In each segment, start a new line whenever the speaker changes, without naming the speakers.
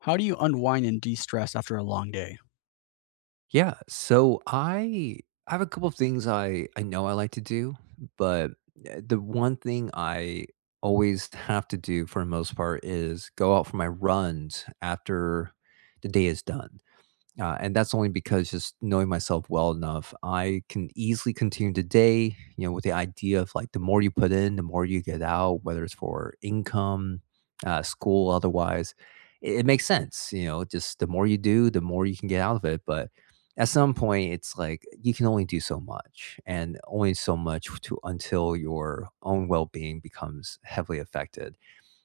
How do you unwind and de-stress after a long day?
Yeah, so I have a couple of things I know I like to do, but the one thing I always have to do for the most part is go out for my runs after the day is done. And that's only because just knowing myself well enough, I can easily continue today, you know, with the idea of like the more you put in, the more you get out, whether it's for income, school, otherwise. It makes sense, you know, just the more you do, the more you can get out of it. But at some point, it's like you can only do so much and only so much to until your own well being becomes heavily affected.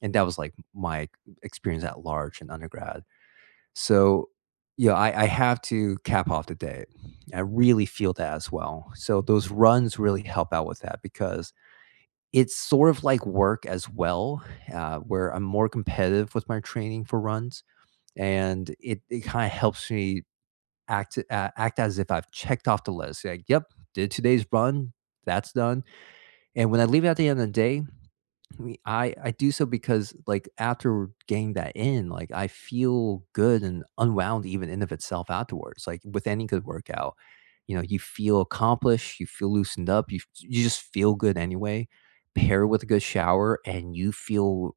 And that was like my experience at large in undergrad. So, yeah, I have to cap off the day. I really feel that as well. So those runs really help out with that because it's sort of like work as well, where I'm more competitive with my training for runs, and it kind of helps me act act as if I've checked off the list. Like, yep, did today's run, that's done. And when I leave it at the end of the day, I do so because like after getting that in, like I feel good and unwound even in of itself afterwards. Like with any good workout, you know, you feel accomplished, you feel loosened up, you just feel good anyway. Pair with a good shower, and you feel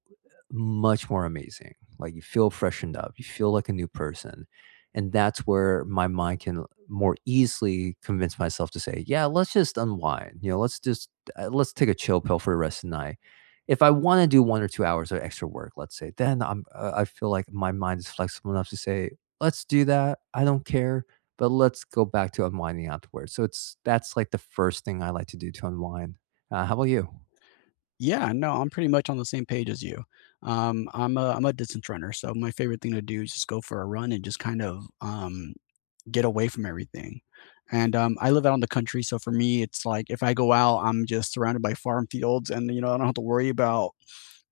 much more amazing. Like you feel freshened up, you feel like a new person, and that's where my mind can more easily convince myself to say, yeah, let's just unwind. You know, let's take a chill pill for the rest of the night. If I want to do 1 or 2 hours of extra work, let's say, then I feel like my mind is flexible enough to say, "Let's do that. I don't care, but let's go back to unwinding afterwards." So it's that's, like, the first thing I like to do to unwind. How about you?
Yeah, no, I'm pretty much on the same page as you. I'm a distance runner, so my favorite thing to do is just go for a run and just kind of get away from everything. And I live out in the country, so for me, it's like if I go out, I'm just surrounded by farm fields, and I don't have to worry about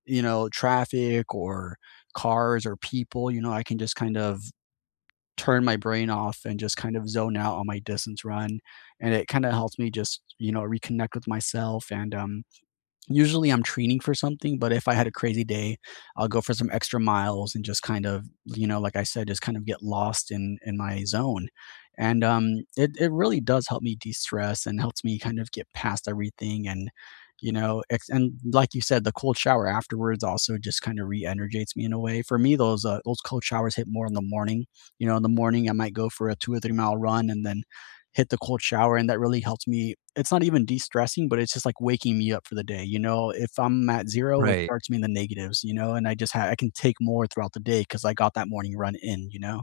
traffic or cars or people. I can just kind of turn my brain off and just kind of zone out on my distance run, and it kind of helps me just reconnect with myself. And usually I'm training for something, but if I had a crazy day, I'll go for some extra miles and just kind of, like I said, just kind of get lost in my zone. And it really does help me de-stress and helps me kind of get past everything. And like you said, the cold shower afterwards also just kind of re-energizes me in a way. For me, those cold showers hit more in the morning. You know, in the morning I might go for a 2 or 3 mile run and then hit the cold shower, and that really helps me. It's not even de-stressing, but it's just like waking me up for the day. You know, if I'm at zero, it
Right.
starts me in the negatives, you know, and I can take more throughout the day because I got that morning run in.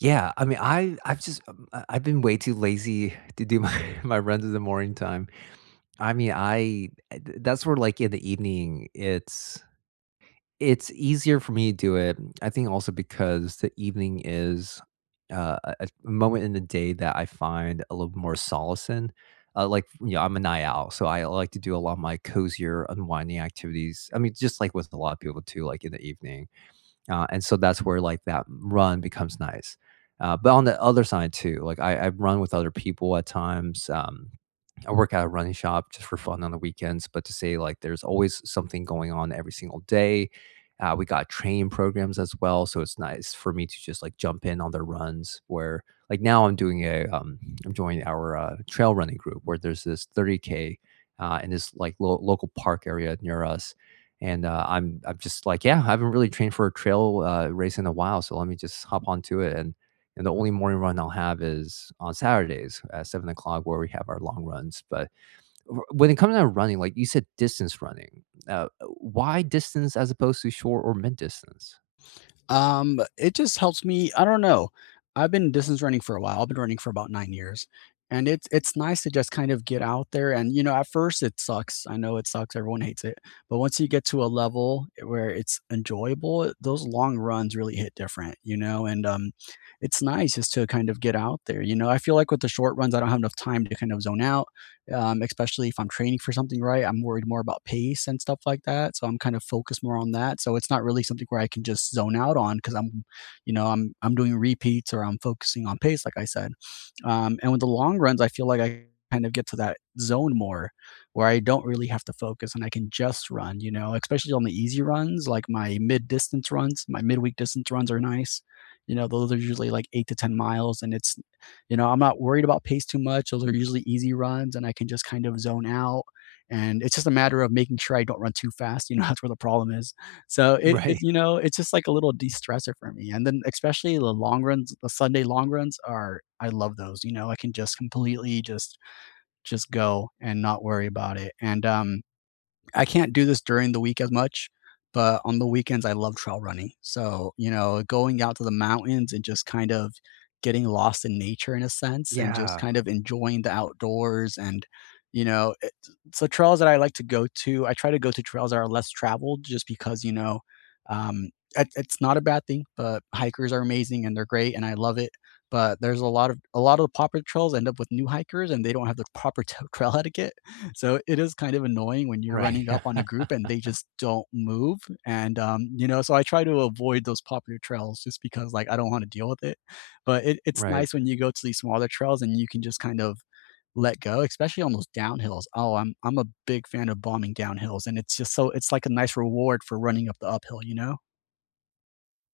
Yeah, I mean, I've just, I've been way too lazy to do my my runs in the morning time. I mean, I eh, th that's where, like, in the evening, it's easier for me to do it, I think also because the evening is, a moment in the day that I find a little more solace in. Like, you know, I'm a night owl, so I like to do a lot of my cozier unwinding activities. I mean, just like with a lot of people too, like in the evening, and so that's where like that run becomes nice. But on the other side too, like I run with other people at times. I work at a running shop just for fun on the weekends, but to say like there's always something going on every single day. We got training programs as well, so it's nice for me to just like jump in on their runs. Where like now I'm doing a I'm joining our trail running group where there's this 30K in this like local park area near us, and I'm just like, yeah, I haven't really trained for a trail race in a while, so let me just hop onto it. And the only morning run I'll have is on Saturdays at 7 o'clock where we have our long runs. But when it comes to running, like you said, distance running, uh, why distance as opposed to short or mid distance?
It just helps me. I don't know. I've been distance running for a while. I've been running for about 9 years, and it's nice to just kind of get out there. And at first it sucks. I know it sucks. Everyone hates it. But once you get to a level where it's enjoyable, those long runs really hit different. And it's nice just to kind of get out there. I feel like with the short runs, I don't have enough time to kind of zone out, especially if I'm training for something, right? I'm worried more about pace and stuff like that. So I'm kind of focused more on that. So it's not really something where I can just zone out on because I'm doing repeats, or I'm focusing on pace, like I said. And with the long runs, I feel like I kind of get to that zone more, where I don't really have to focus and I can just run, especially on the easy runs. Like my mid distance runs, my midweek distance runs are nice. You know, those are usually like 8 to 10 miles, and I'm not worried about pace too much. Those are usually easy runs and I can just kind of zone out. And it's just a matter of making sure I don't run too fast. That's where the problem is. So it, it
Right.
you know, it's just like a little de-stressor for me. And then, especially the long runs, the Sunday long runs are— I love those. I can just completely just go and not worry about it. And I can't do this during the week as much, but on the weekends, I love trail running. So, going out to the mountains and just kind of getting lost in nature in a sense and just
Yeah.
kind of enjoying the outdoors, and you know it. So trails that I like to go to, I try to go to trails that are less traveled, just because um it's not a bad thing, but hikers are amazing and they're great and I love it. But there's a lot of the popular trails end up with new hikers, and they don't have the proper trail etiquette, so it is kind of annoying when you're
Right.
running up on a group and they just don't move. So I try to avoid those popular trails just because, like, I don't want to deal with it. But it's
Right.
nice when you go to these smaller trails and you can just kind of let go, especially on those downhills. Oh, I'm a big fan of bombing downhills, and it's just— so it's like a nice reward for running up the uphill.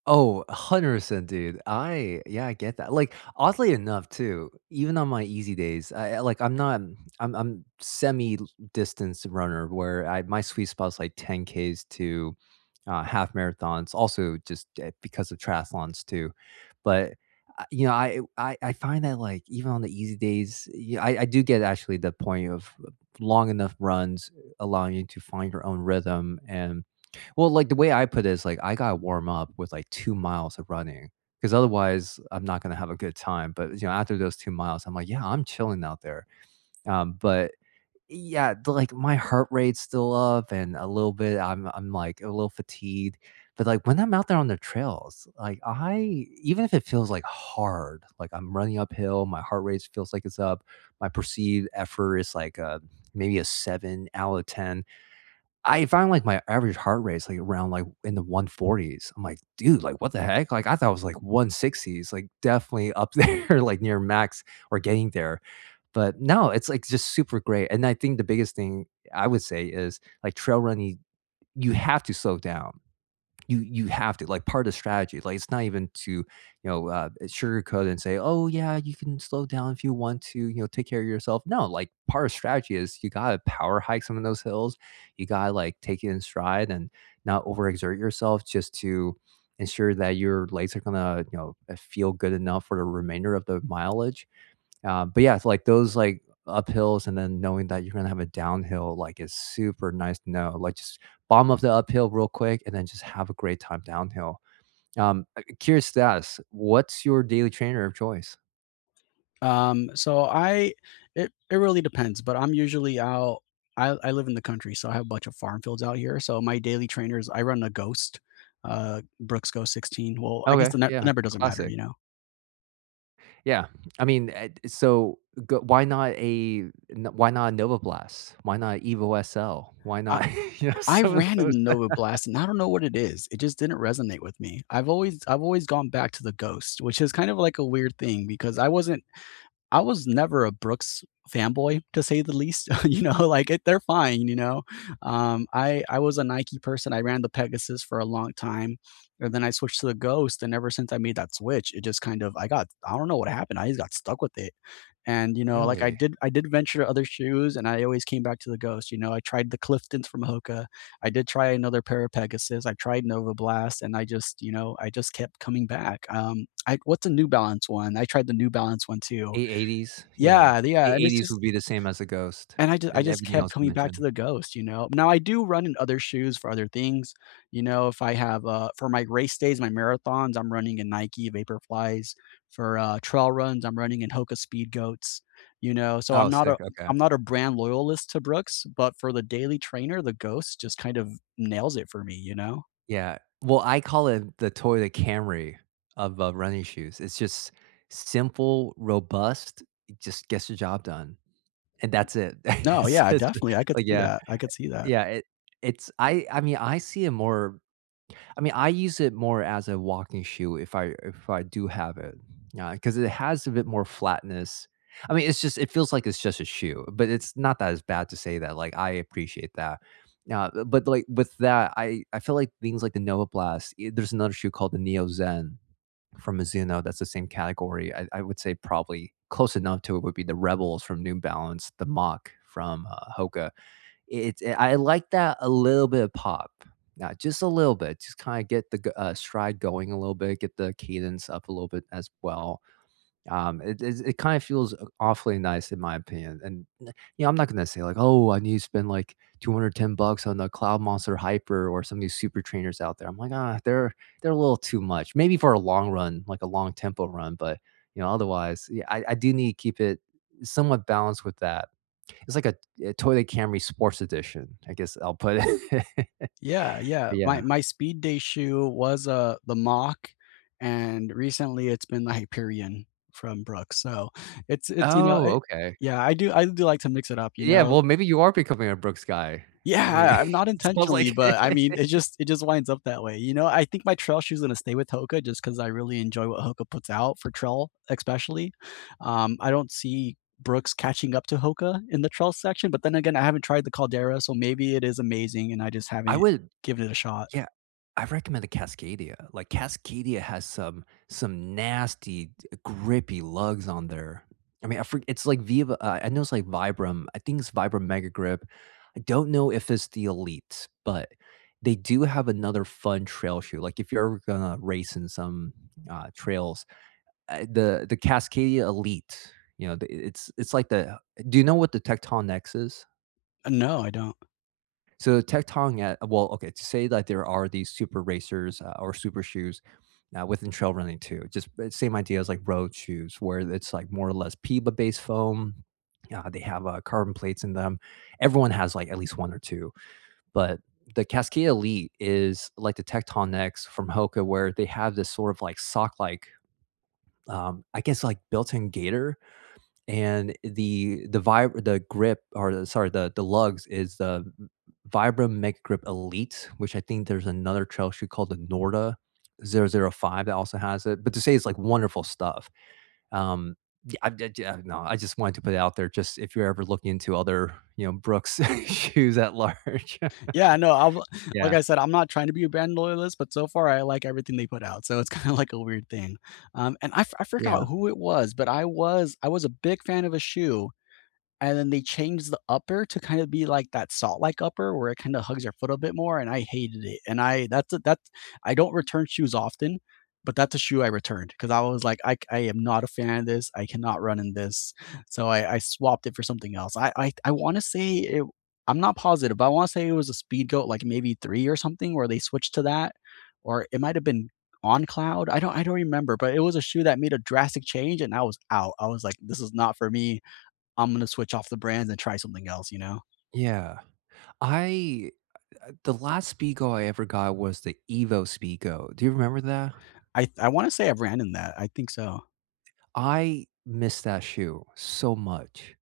Oh, 100%, dude. I Yeah, I get that. Like, oddly enough, too, even on my easy days, like I'm not, I'm distance runner where I my sweet spot's like 10 Ks to half marathons, also just because of triathlons too. But you know, I find that like even on the easy days, yeah, I do get actually the point of long enough runs allowing you to find your own rhythm and, well, like, the way I put it is, like, I gotta warm up with, like, 2 miles of running because otherwise, I'm not gonna have a good time, but, you know, after those 2 miles, I'm like, "Yeah, I'm chilling out there." But yeah, the, like, my heart rate's still up and a little bit I'm, like, a little fatigued, but, like, when I'm out there on the trails, like, I even if it feels, like, hard, like, I'm running uphill, my heart rate feels like it's up, my perceived effort is, like, a maybe a 7 out of 10, I found, like, my average heart rate's, like, around, like, in the 140s. I'm like, "Dude, like, what the heck?" Like, I thought it was, like, 160s, like, definitely up there, like, near max or getting there. But no, it's, like, just super great, and I think the biggest thing I would say is, like, trail running, you have to slow down. You have to, like, part of strategy, like, it's not even to, you know, sugarcoat and say, oh, yeah, you can slow down if you want to, you know, take care of yourself. No, like, part of strategy is you gotta power hike some of those hills, you gotta like take it in stride and not overexert yourself just to ensure that your legs are gonna, you know, feel good enough for the remainder of the mileage. But yeah, it's like those like uphills and then knowing that you're gonna have a downhill, like, is super nice to know. Like, just bomb up the uphill real quick and then just have a great time downhill. Curious to ask, what's your daily trainer of choice?
So I it it really depends, but I'm usually out. I live in the country, so I have a bunch of farm fields out here. So my daily trainers, I run a Ghost, Brooks Ghost 16. Well, I guess
Okay,
the, the
yeah,
number doesn't matter,
classic.
you know.
Yeah, I mean, eh, so go why not a n why not a Nova Blast? Why not Evo SL? Why
I
not, you know,
I
some of
ran in
those?
the Nova Blast, and I don't know what it is. It just didn't resonate with me. I've always gone back to the Ghost, which is kind of like a weird thing because I was never a Brooks fanboy, to say the least, you know, like, it they're fine, you know? I was a Nike person. I ran the Pegasus for a long time, and then I switched to the Ghost, and ever since I made that switch, it just kind of— I don't know what happened, I just got stuck with it. And, like, I
Really?
did I did venture to other shoes, and I always came back to the Ghost, you know? I tried the Cliftons from Hoka, I did try another pair of Pegasus, I tried Nova Blast, and I just kept coming back. I What's a New Balance one? I tried the New Balance one too,
A80s? Yeah.
yeah, yeah, and it's
A80s
just—
would be the same as a Ghost
and I just I
and
just
everything
kept
else you
coming back to
mentioned.
the Ghost, you know? Now I do run in other shoes for other things. If I have, for my race days, my marathons, I'm running in Nike Vaporflies. For, trail runs, I'm running in Hoka Speed Goats, you know? So I'm
Oh,
not a
sick, okay.
I'm not a brand loyalist to Brooks, but for the daily trainer, the Ghost just kind of nails it for me, you know?
Yeah. Well, I call it the Toyota Camry of, running shoes. It's just simple, robust, it just gets the job done, and that's it.
No,
It's
yeah,
it's just-
definitely, I could
like,
see
yeah.
that, I could see that.
Yeah, it's I mean, I see it more. I mean, I use it more as a walking shoe if I do have it. Yeah, because it has a bit more flatness. I mean, it's just it feels like it's just a shoe, but it's not that as bad to say that, like, I appreciate that. Yeah, but, like, with that, I feel like things like the Nova Blast, eh, there's another shoe called the Neo Zen from Mizuno that's the same category. I would say probably close enough to it would be the Rebels from New Balance, the Mach from, Hoka. It, I like that a little bit of pop, just a little bit, just kind of get the stride going a little bit, get the cadence up a little bit as well. It kind of feels awfully nice in my opinion, and, you know, I'm not gonna say like, "Oh, I need to spend, like, 210 bucks on the Cloud Monster Hyper or some of these super trainers out there." I'm like, "Ah, they're a little too much." Maybe for a long run, like a long tempo run, but, you know, otherwise, yeah, I do need to keep it somewhat balanced with that. It's like a Toyota Camry Sports Edition, I guess I'll put it.
Yeah, yeah. My
Yeah.
my speed day shoe was, the Mach, and recently it's been the Hyperion from Brooks, so it's, you know,
Oh,
it
okay.
yeah, I do like to mix it up, you
Yeah,
know?
well, maybe you are becoming a Brooks guy. I mean,
Yeah, I'm
it
not
sounds like.
intentionally, but I mean, it just it just winds up that way, you know? I think my trail shoe's gonna stay with Hoka just because I really enjoy what Hoka puts out for trail especially. I don't see Brooks catching up to Hoka in the trail section, but then again, I haven't tried the Caldera, so maybe it is amazing and I just
I
haven't
would
given it a shot.
Yeah, I recommend a Cascadia. Like, Cascadia has some nasty, d grippy lugs on there. I mean, I for it's like Viva I know it's like Vibram. I think it's Vibram Mega Grip. I don't know if it's the Elite, but they do have another fun trail shoe. Like, if you're ever gonna race in some, trails, the Cascadia Elite, you know, the it's like the, do you know what the Tecton X is?
No, I don't.
So Tectong at well, okay, to say that there are these super racers or super shoes within trail running too. Just same idea as like road shoes, where it's like more or less PIBA based foam. They have carbon plates in them. Everyone has like at least one or two, but the Cascade Elite is like the Tecton X from Hoka, where they have this sort of like sock like, I guess, like, built in gaiter. And the vib the grip, or the, sorry, the lugs is the Vibram Mega Grip Elite, which I think there's another trail shoe called the Norda 005 that also has it, but to say it's, like, wonderful stuff. Um, yeah, I d d no, I just wanted to put it out there just if you're ever looking into other, you know, Brooks shoes at large.
Yeah, no, I've like
Yeah.
I said, I'm not trying to be a brand loyalist, but so far I like everything they put out, so it's kinda like a weird thing. And I forgot
Yeah.
who it was, but I was a big fan of a shoe. And then they changed the upper to kind of be like that salt-like upper, where it kinda hugs your foot a bit more, and I hated it. And I that's a that's I don't return shoes often, but that's a shoe I returned because I was like, "I am not a fan of this, I cannot run in this." So I swapped it for something else. I wanna say it— I'm not positive, but I wanna say it was a Speedgoat, like, maybe 3 or something, where they switched to that, or it might have been On Cloud. I don't remember, but it was a shoe that made a drastic change, and I was out. I was like, "This is not for me. I'm gonna switch off the brands and try something else, you know?"
Yeah. I The last Speedgo I ever got was the Evo Speedgo. Do you remember that?
I wanna say I have ran in that. I think so.
I miss that shoe so much.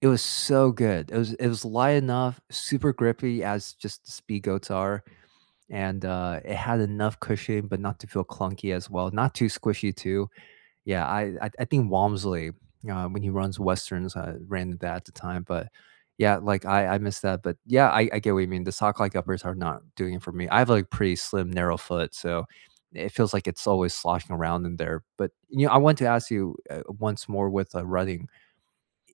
It was so good. It was light enough, super grippy as just the speed goats are, and it had enough cushioning, but not to feel clunky as well, not too squishy too. Yeah, I think Walmsley, when he runs Westerns, ran that at the time, but yeah, like, I missed that, but yeah, I get what you mean, the sock like uppers are not doing it for me. I have, like, pretty slim, narrow foot, so it feels like it's always sloshing around in there, but, you know, I want to ask you, once more, with, running,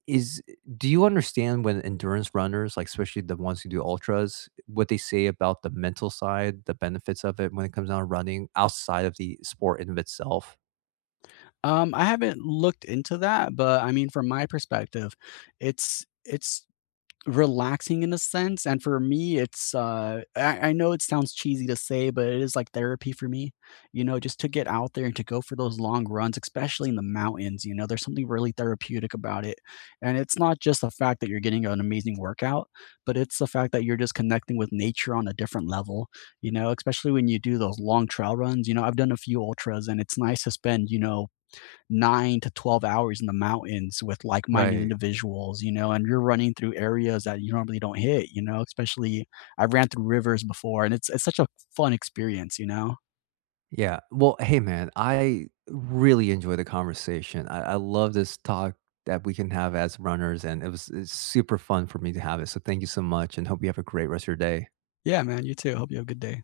is do you understand when endurance runners, like, especially the ones who do ultras, what they say about the mental side, the benefits of it when it comes down to running outside of the sport in of itself?
I haven't looked into that, but I mean, from my perspective, it's relaxing in a sense, and for me, it's, I know it sounds cheesy to say, but it is like therapy for me, just to get out there and to go for those long runs, especially in the mountains. There's something really therapeutic about it, and it's not just the fact that you're getting an amazing workout, but it's the fact that you're just connecting with nature on a different level. Especially when you do those long trail runs, I've done a few ultras, and it's nice to spend, 9 to 12 hours in the mountains with like minded
Right.
individuals, and you're running through areas that you normally don't hit, especially— I ran through rivers before, and it's such a fun experience, you know?
Yeah. Well, hey, man, I really enjoy the conversation. I love this talk that we can have as runners, and it's super fun for me to have it. So thank you so much, and hope you have a great rest of your day.
Yeah, man, you too. Hope you have a good day.